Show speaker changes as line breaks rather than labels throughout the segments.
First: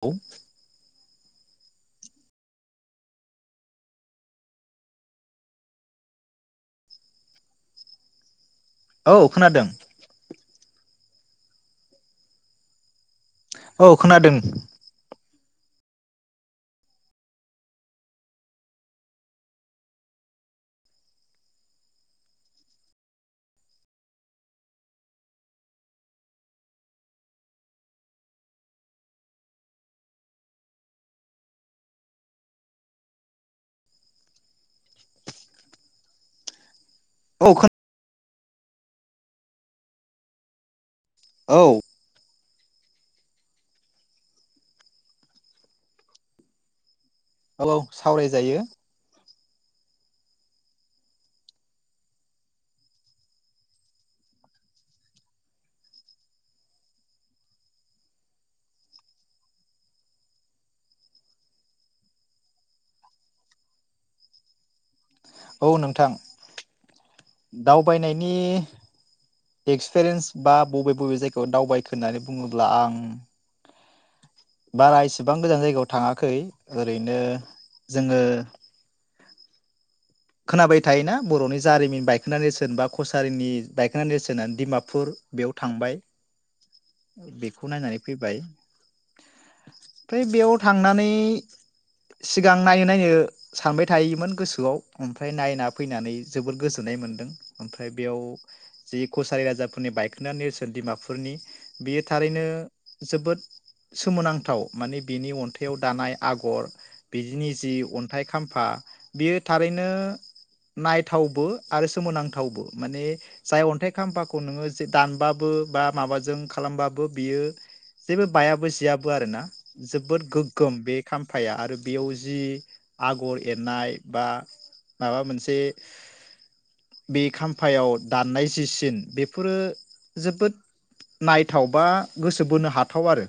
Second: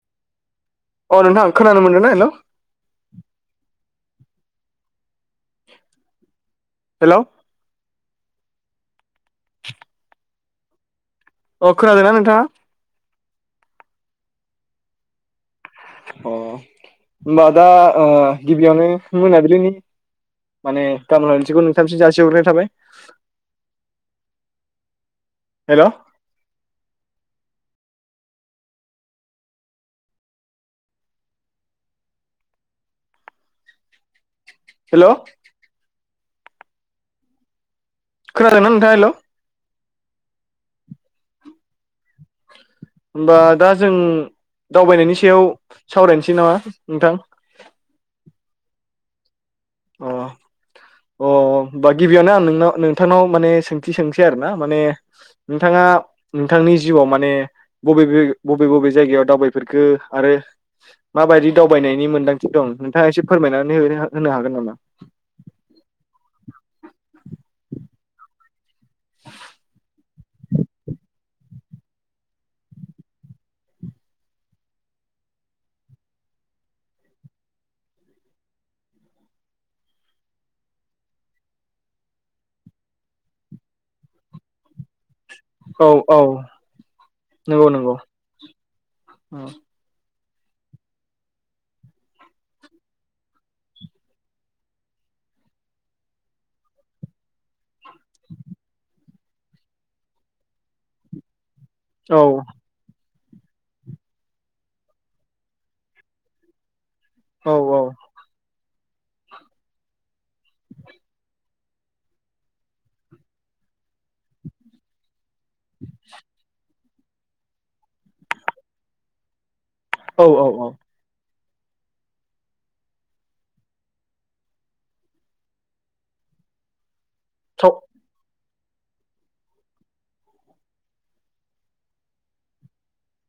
औ।
अ नोथां खोनानो मोनदों ना हेलौ? हेलौ।
औ खोनादों।
अ खोनादों ना नोंथाङा?
औ खोनादों।
अ होनबा दा ओ गिबियावनो मोनाबिलिनि माने नोंथांसिम जासिहरग्रोनाय थाबाय। हेलौ। हेलौ।
औ खो
खोनादों ना नोंथाङा हेलौ
औ।
होमबा दा जों दावबायनायनि सायाव सावरायनोसै नामा नोंथां?
औ औ सावरायजायो।
अ अ होनबा गिबियावनो आं नोंनाव नोंथांनाव माने सोंथि सोंसै आरो ना माने नोंथाङा नोंथांनि जिउआव माने बबेे बबे बबे जायगायाव दावबायफेरखो आरो माबायदि दावबायनायनि मोन्दांथि दं नोंथाङा एसे फोरमायनानै होनो हागोन नामा? [inaudible]
औ नोंथां दावबायनायनि एक्सपिरियेन्स बा बबे बबे जायगायाव दावबायखो होननानै बुङोब्ला आं बारा इसिबां गोजान जायगायाव थाङाखै ओरैनो जोङो खोनाबाय थायोना बर'नि जारिमिन बायखोनदा नेरसोन बा कसारिनि बायखोना नेरसोन होननानै डिमापुर बेयाव
औ
थांबाय
औ
बेखौ
नंगौ नंगौ
नायनानै फैबाय।
औ
ओमफ्राय बेयाव थांनानै सिगां नायनो नायनो सानबाय थायोमोन गोसोआव। ओमफ्राय नायना फैनानै जोबोर गोजोननाय मोन्दों। बेयाव जि कसारि राजाफोरनि बायखोना नेरसोन दिमापुरुरनि बेयो थारैनो जोबोद सोमोनांथाव माने बिनि अन्थाइआव दानाय आगर
औ
बिदिनि जि अन्थाइ खामफा बेयो थारैनो नायथावबो आरो सोमोनांथावबो माने जाय अन्थाइ खाम्फाखौ नोङो जे दानबाबो बा माबाजों खालामबाब बो बियो जेबो बायाबो जियाबो आरोना।
औ
जोबोद
औ औ
गोगोम बे खाम्फ फाया आरो बेयाव जि आगर एरनाय बा माबा मोनसे बे
थाव
खाम्फायाव दान्नाय ज जि सिन बेफोरो जोबोद नायथाव बा गोसो बोनो हाथाव आरो।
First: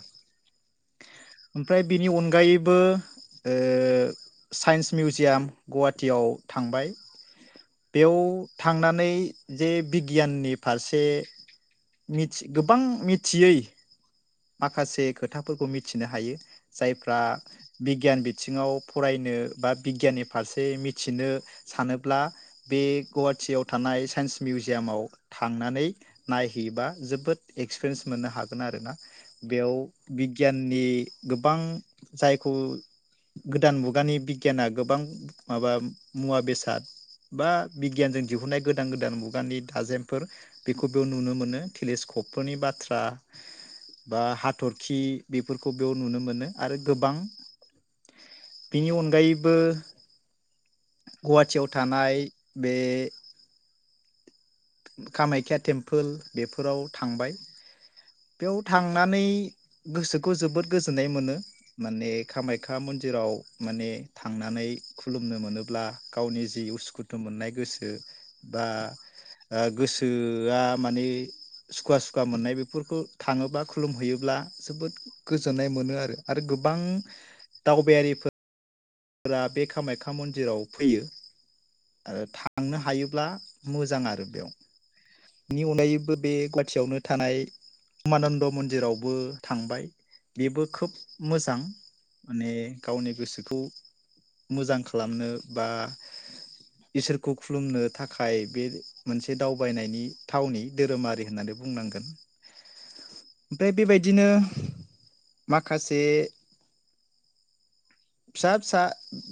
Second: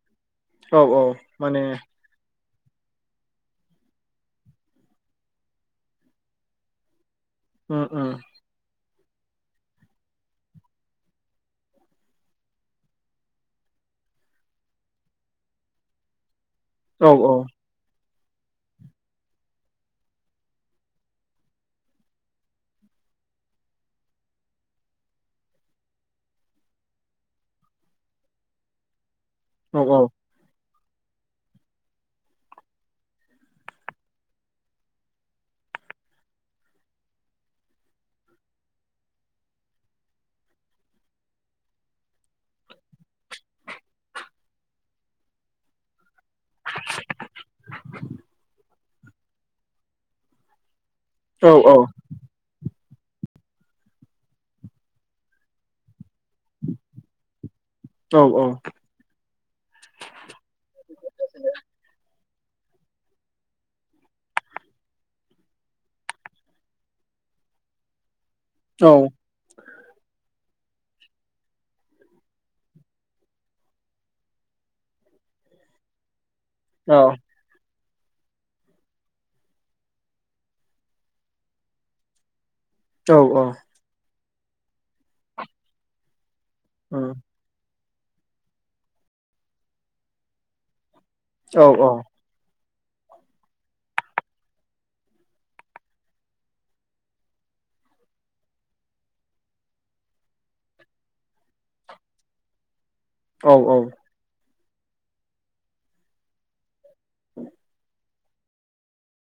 औ औ माने
बो ओ साइन्स मिउजियाम गुवाहाटियाव थांबाय
उम उम
बेयाव थांनान नै जे बिगियाननि फारसे मिथि गोबां मिथियै माखासे खोथाफोरखौ मिथिनो हायो।
औ
जायफ्रा बिगियान बि थिङाव फरायनो बा बिगियाननि फारसे मिथिनो सानोब्ला, बे गुवाहाटियाव थानाय साइन्स मिउजियामाव थांनानै नायहैबा जोबोद एक्सपिरियेन्स मोननो हागोन आरोना। बेयाव
औ
बिगियान नि गोबां जायखौ गोदान मुगानि बिगियाना गोबां, माबा मुवा बेसाद बा बिगियानजों दिहुननाय गोदान गोदान मुगानि दाजेमफोर बेखौ बेयाव नुनो मोनो टेलिस्कपफोरनि बाथ्रा। बा हाथरखि बेफोरखौ बेयाव नुनो मोनो आरो गोबां बिनि अनगायैबो
औ
गुवाहाटियाव थानाय बे कामाख्या टेम्पोल बेफोराव थांबाय।
औ
बेयाव थांनानै गोसोखौ जोबोद गोजोननाय मोनो माने कामाख्या मन्दिराव माने थांनानै खुलुमनो मोनोब्ला गावनि जि उसुखुथु मोननाय गोसो बा ओ। गोसोआ माने सुखुवा सुखुवा मोननाय बे फोरखौ थाङोब्ला खुलुमहैयोब्ला जोबोद गोजोननाय मोनो आरो। आरो गोबां। दावबायारिफोर फोरा बे कामाख्या मन्दिराव फैयो आरो। थांनो
औ
हायोब्ला मोजां आरो। बेयाव बेनि अनगायैबो बे
उम
गुवाहाटियावनो थानाय उमानन्द मन्दिरावबो थांबाय, बेबो खोब
औ
मोजां माने। गावनि गोसोखौ मोजां खालामनो बा इसोरखौ खुलुमनो थाखाय बे मोनसे दावबायनायनि थावनि धोरोमारि होननानै बुंनांगोन। ओमफ्राय
औ
बेबायदिनो माखासे फिसा फिसा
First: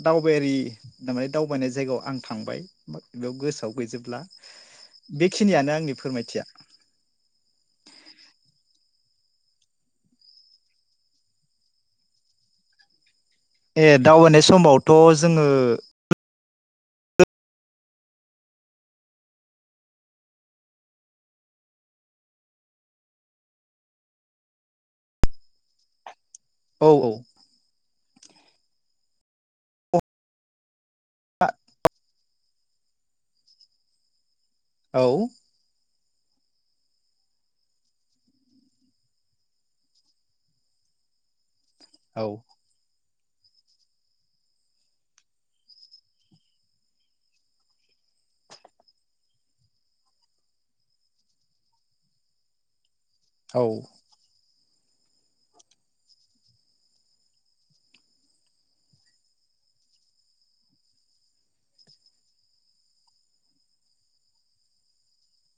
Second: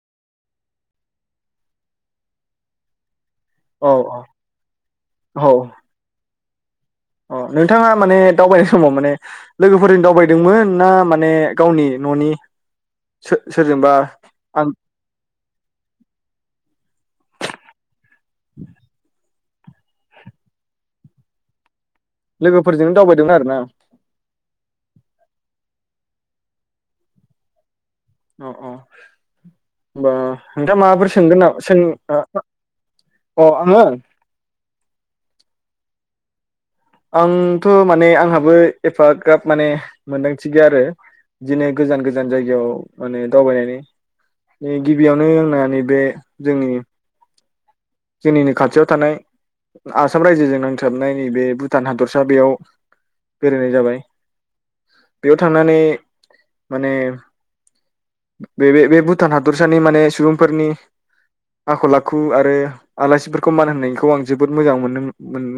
दावबायारि दावबायनाय जायगायाव आं थांबाय। बेयाव गोसोआव
औ
गैजोबला
औ
बेखिनियानो आंनि फोरमायथिया।
अ नोंथाङा माने दावबायनाय समाव माने लोगोफोरजों दावबायदोंमोन ना माने गावनि न'नि?
ए
सोरजोंबा
दावबायनाय
आं
समावथ' जोङो
[unintelligible] लोगोफोरजोंनो दावबायदोंमोन आरो ना।
औ औ।
औ औ हमबा नोंथां माबाफोर सोंगोन ना सों अ अ आङो?
औ।
आंथ' माने आंहाबो एफाग्राब माने मोनदांथि गैया आरो। बिदिननो गोजान
औ
गोजान जायगायाव माने दावबायनायनि गिबियावनो आंना नैबे जोंनि जोंनिनो खाथियाव थानाय आसाम रायजोजों नांथाबनाय नैबे भुटान हादरसा बेयाव
औ
बेरायनाय जाबाय बेयाव थांनानै माने बे बे भुटान हादरसानि माने सुबुंफोरनि आखल आखु आरो आलासिफोरखौ मान होनायखौ आं जोबोद मोजां मोनो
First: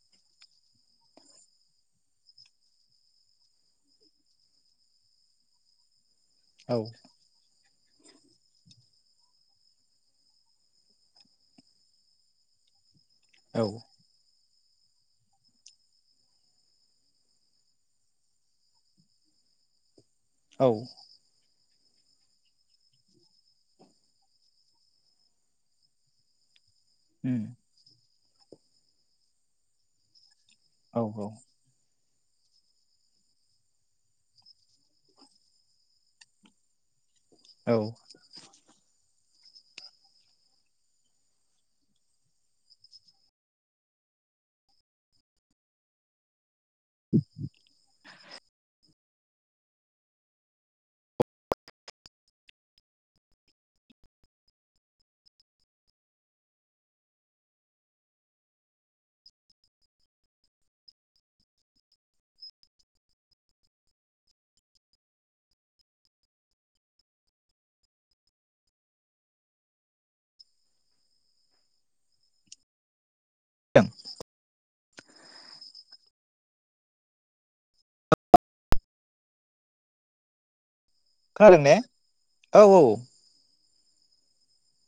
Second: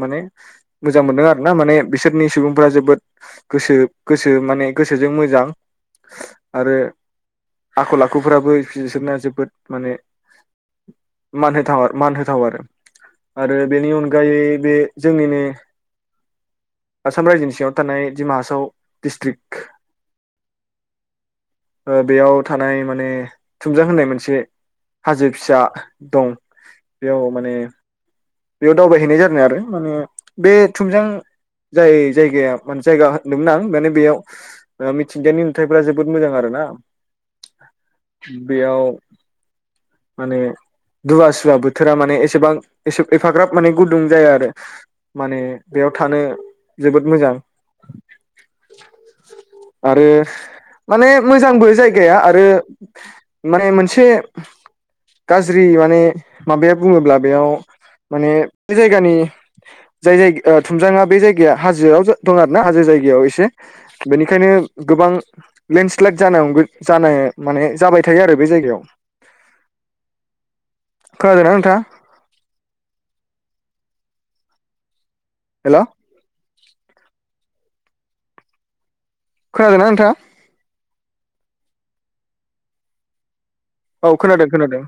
माने मोजां मोनदों आर ना माने बिसोरनि सुबुंफोरा जोबोद गोसो गोसो माने गोसोजों मोजां आरो
औ
आखल आखुफोराबो बिसोरना जोबोद माने मान होथाव मान थाव आरो आरो बेनि अनगायै बे जोंनिनो आसाम रायजोनि सिङाव थानाय दिमा हासाव डिस्ट्रिक्ट
औ
ओ बेयाव थानाय माने थुमजां होननाय मोनसे हाजो फिसा दं बेयाव माने बेयाव दावबायहैनाय जादोंनाय आरो माने बे थुमजां
औ औ
जाय जाय जायगा होनदोंमोन आं माने बेयाव मिथिंगायानि नुथायफोरा जोबोद मोजां आरो ना
औ
बेयाव माने दुवासुवा बोथ थोरा माने एसेबां एसे एफाग्राब माने गुदुं जाया आरो माने बेयाव थानो जोबोद मोजां। आरो माने मोजांबो जायगाया आरो माने मोनसे गाज्रि माने माबाया बुङोब्ला बेयाव माने बे जायगानि जाय जाय ओ थुमजां बे जायगाया हाजोआव दं आर ना हाजो जायगायाव एसे बेनिखायनो गोबां लेन्डस्लाइद जानो माने जाबाय थायो आरो बे जायगायाव खोनादों ना नोंथाआ?
[unintelligible]
हेलौ खोनादों ना नोंथाङा?
खोनादों ने औ औ।
औ खोनादों खोनादों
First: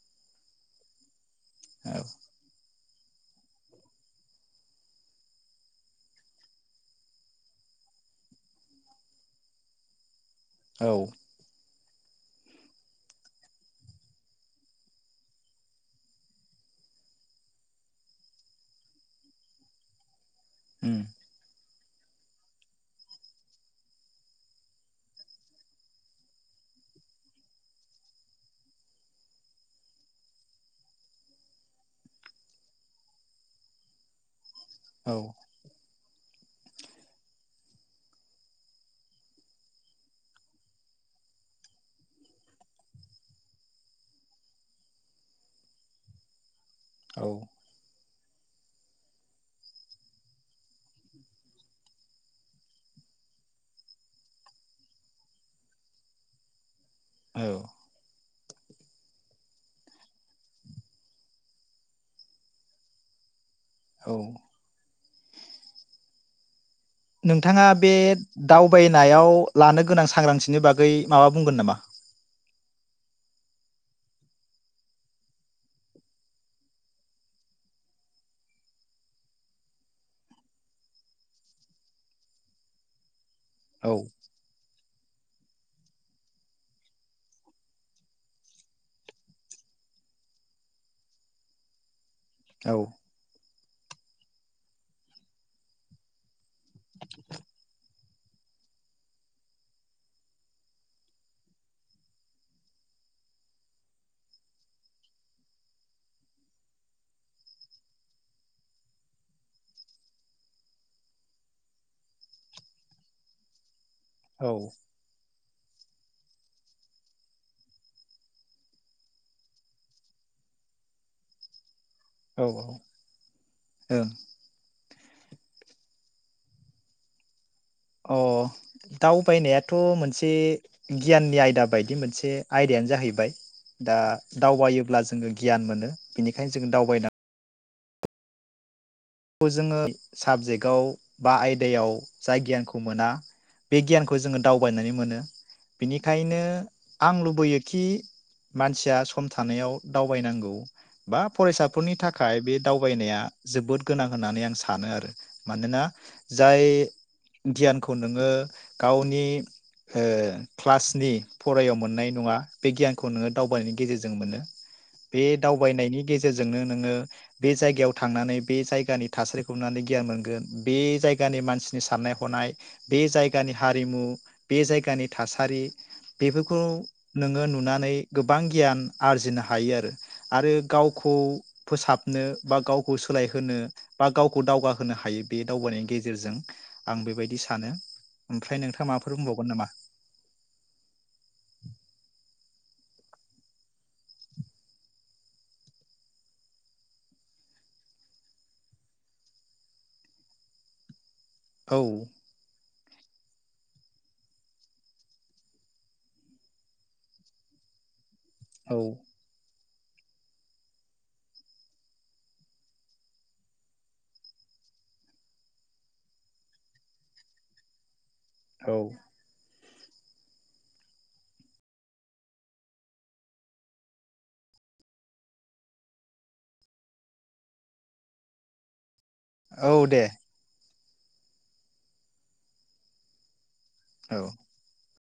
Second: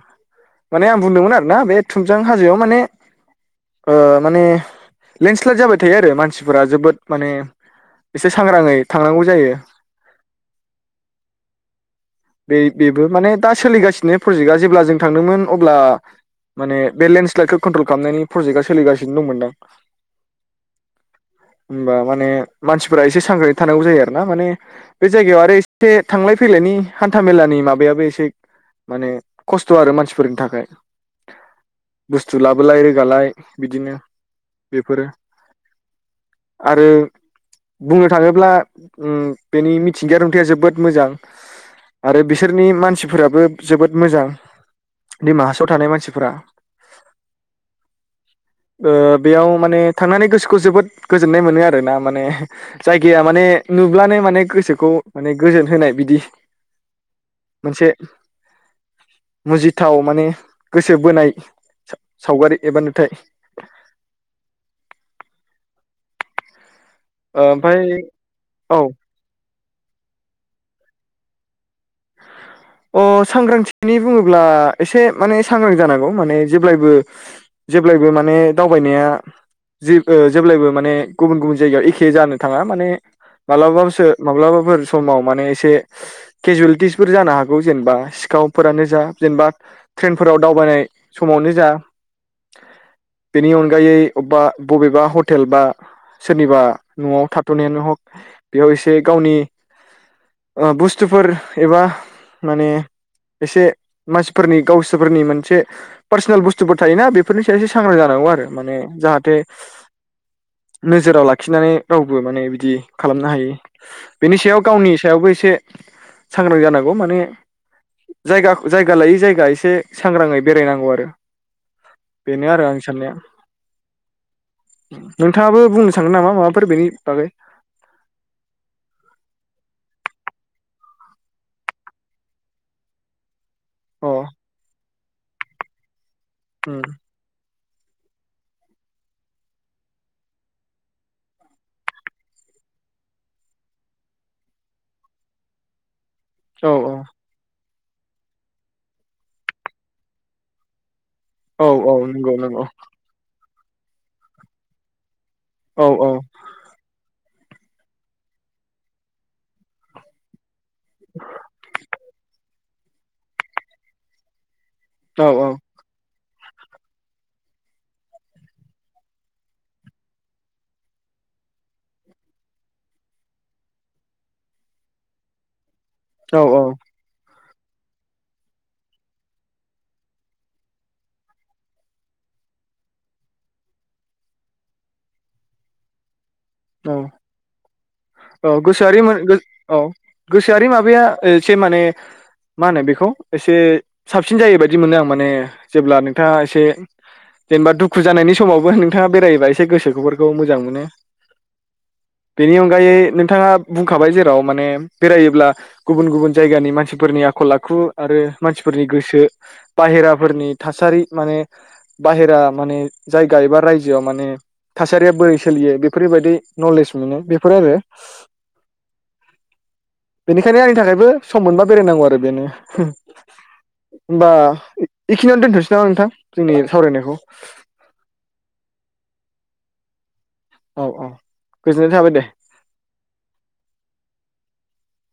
माने आं बुंदोंमोना ना बे थुमजां
औ
हाजोआव माने ओ माने लेन्डस्लाइद जाबाय थायो आरो मानसिफोरा जोबोद माने एसे सांग्राङै थांनांगौ जायो।
औ।
बे बेबो माने दा सोलिगासिनो प्रजेक्टआ जेब्ला जों थांदोंमोन अब्ला माने बे लेन्डस्लाइदखौ कन्ट्रल खालामनायनि प्रजेक्टआ सोलिगासिनो दंमोनदां।
उम
होमबा माने मानसिफोरा एसे सांग्रांयै थानांगौ जायो आरो ना माने बे जायगायाव आरो एसे थांलाय फैलायनि हान्था मेलानि माबायाबो एसे माने खस्थ' आरो मानसिफोरनि थाखाय बुस्थु लाबोलाय रोगालाय बिदिनो बेफोरो
औ
आरो बुंनो थाङोब्ला उम बेनि मिथिंगाय नुथाइया जोबोद मोजां। आरो बिसोरनि मानसिफोराबो जोबोद मोजां दिमा हासाव थानाय मानसिफोरा
औ।
ओ बेयाव माने थांनानै गोसोखौ जोबोद गोजोननाय मोनो आर ना माने जायगाया माने नुब्लानो माने गोसोखौ माने गोजोन होनाय बिदि मोनसे मुजिथाव माने गोसो बोनाय सा- सावगारि एबा नुथाय।
औ। नोंथाङा
ओमफ्राय
बे
औ
दावबायनायाव लानो गोनां सांग्रांथिनि बागै माबा बुंगोन नामा?
अ सांग्रांथिनि बुङोब्ला एसे माने सांग्रां जानांगौ माने जेब्लायबो जेब्लायबो माने दावबायनाया जि जेब्लायबो माने गुबुन गुबुन जायगायाव एखे जानो थाङा माने
औ
माब्लाबोसो माब्लाबाफोर समाव माने एसे केेजुवेलिटिसफोर जानो हागो गौ जेनेबा सिखावफोरानो जा जेनेबा ट्रेन फोराव दावबायनाय समावनो जा
औ
बिनि उन गायै बबेबा बबेबा हटेल बा सोरनिबा न'आव थाथ'नायानो हग बेयाव एसे गावनि ओ बुस्थुफोर एबा माने एसे मानसिफोरनि गावसोरफोरनि मोनसे पार्सनेल बुस्थुफोर थायोना बेफोरनि सायाव एसे सांग्रां जानांगौ आरो माने जाहाथे नोजोराव लाखिनानै रावबो माने बिदि खालामनो हायि। बेनि
औ
सायाव गावनि सायावबो एसे सांग्रां जानांगौ माने जायगा जायगा लायै जायगा एसे सांग्राङै बेरायनांगौ आरो बेनि आरो
औ
आंनि साननाया
ओं
नोंथाङाबो बुंनो सानगोन नामा माबाफोर बेनि बागै?
थ' मोनसे गियाननि आयदा बायदि मोनसे आयदायानो जाहैबाय दा
अ
दावबायोब्ला जों जोङो गियान मोनो बिनिखायनो जों
उम
दावबायदों खौ जोङो साबजेक्टआव बा आयदायाव जाय गियानखौ मोना बे गियानखौ जोङो दावबायनानै मोनो बिनि खायनो
औ
आं लुबैयो खि मानसिया सम थानायाव दावबायनांगौ बा
औ औ
फरायसाफोरनि
नंगौ
थाखाय बे
नंगौ
दावबायनाया जोबोद गोनां होननानै आं सानो आरो मानोना
औ औ
जाय गियानखौ नोङो गावनि ओ क्लासनि फरायाव मोननाय नङा बे गियानखौ नोङो दावबायनायनि गेजेरजों मोनो बे
औ
दावबायनायनि गेजेरजोंनो नोङो बे जायगायाव थांनानै बे जायगानि थासारिखौ नुनानै गियान मोनगोन बे जायगानि मानसिनि साननाय हनाय बे जायगानि हारिमु बे जायगानि थासारि
औ
बेफोरखौ नोङो नु नानै गोबां गियान आरजिनो हायो आरो गावखौ फोसाबनो बा गावखौ सोलायहोनो बा गावखौ दावगाहोनो हायो बे दावबायनायनि गेजेरजों आं
औ
बेबायदि सानो।
औ
ओमफ्राय नोंथाङा
गोसोआरि
माबाफोर बुंबावगोन नामा
औ गोसोआरि माबाया एसे माने मा होनो बेखौ एसे साबसिन जायो बायदि मोनो आं माने जेब्ला नोंथाङा एसे जेनेबा दुखु जानायनि समावबो नोंथाङा बेरायोबा एसे गोसोफोरखौ मोजां मोनो।
औ
बेनि अनगायै नोंथाङा बुंखाबाय जेराव माने बेरायोब्ला गुबुन गुबुन जायगानि मानसिफोरनि आखल आखु आरो
औ
मानसिफोरनि गोसो बाहेराफोरनि थासारि माने बाहेरा माने जायगा एबा रायजोआव माने थासारिया बोरै सोलियो बेफोरबायदि नलेज मोनो बे फोर आरो
औ
बेनिखायनो आंनि थाखायबो सम मोनबा बेरायनांगौ आरो बेनो होमबा बेखिनियावनो दोनथ'नोसै नामा नोंथां जोंनि सावरायनायखौ?
औ दे।
औ औ गोजोननाय थाबाय दे।
औ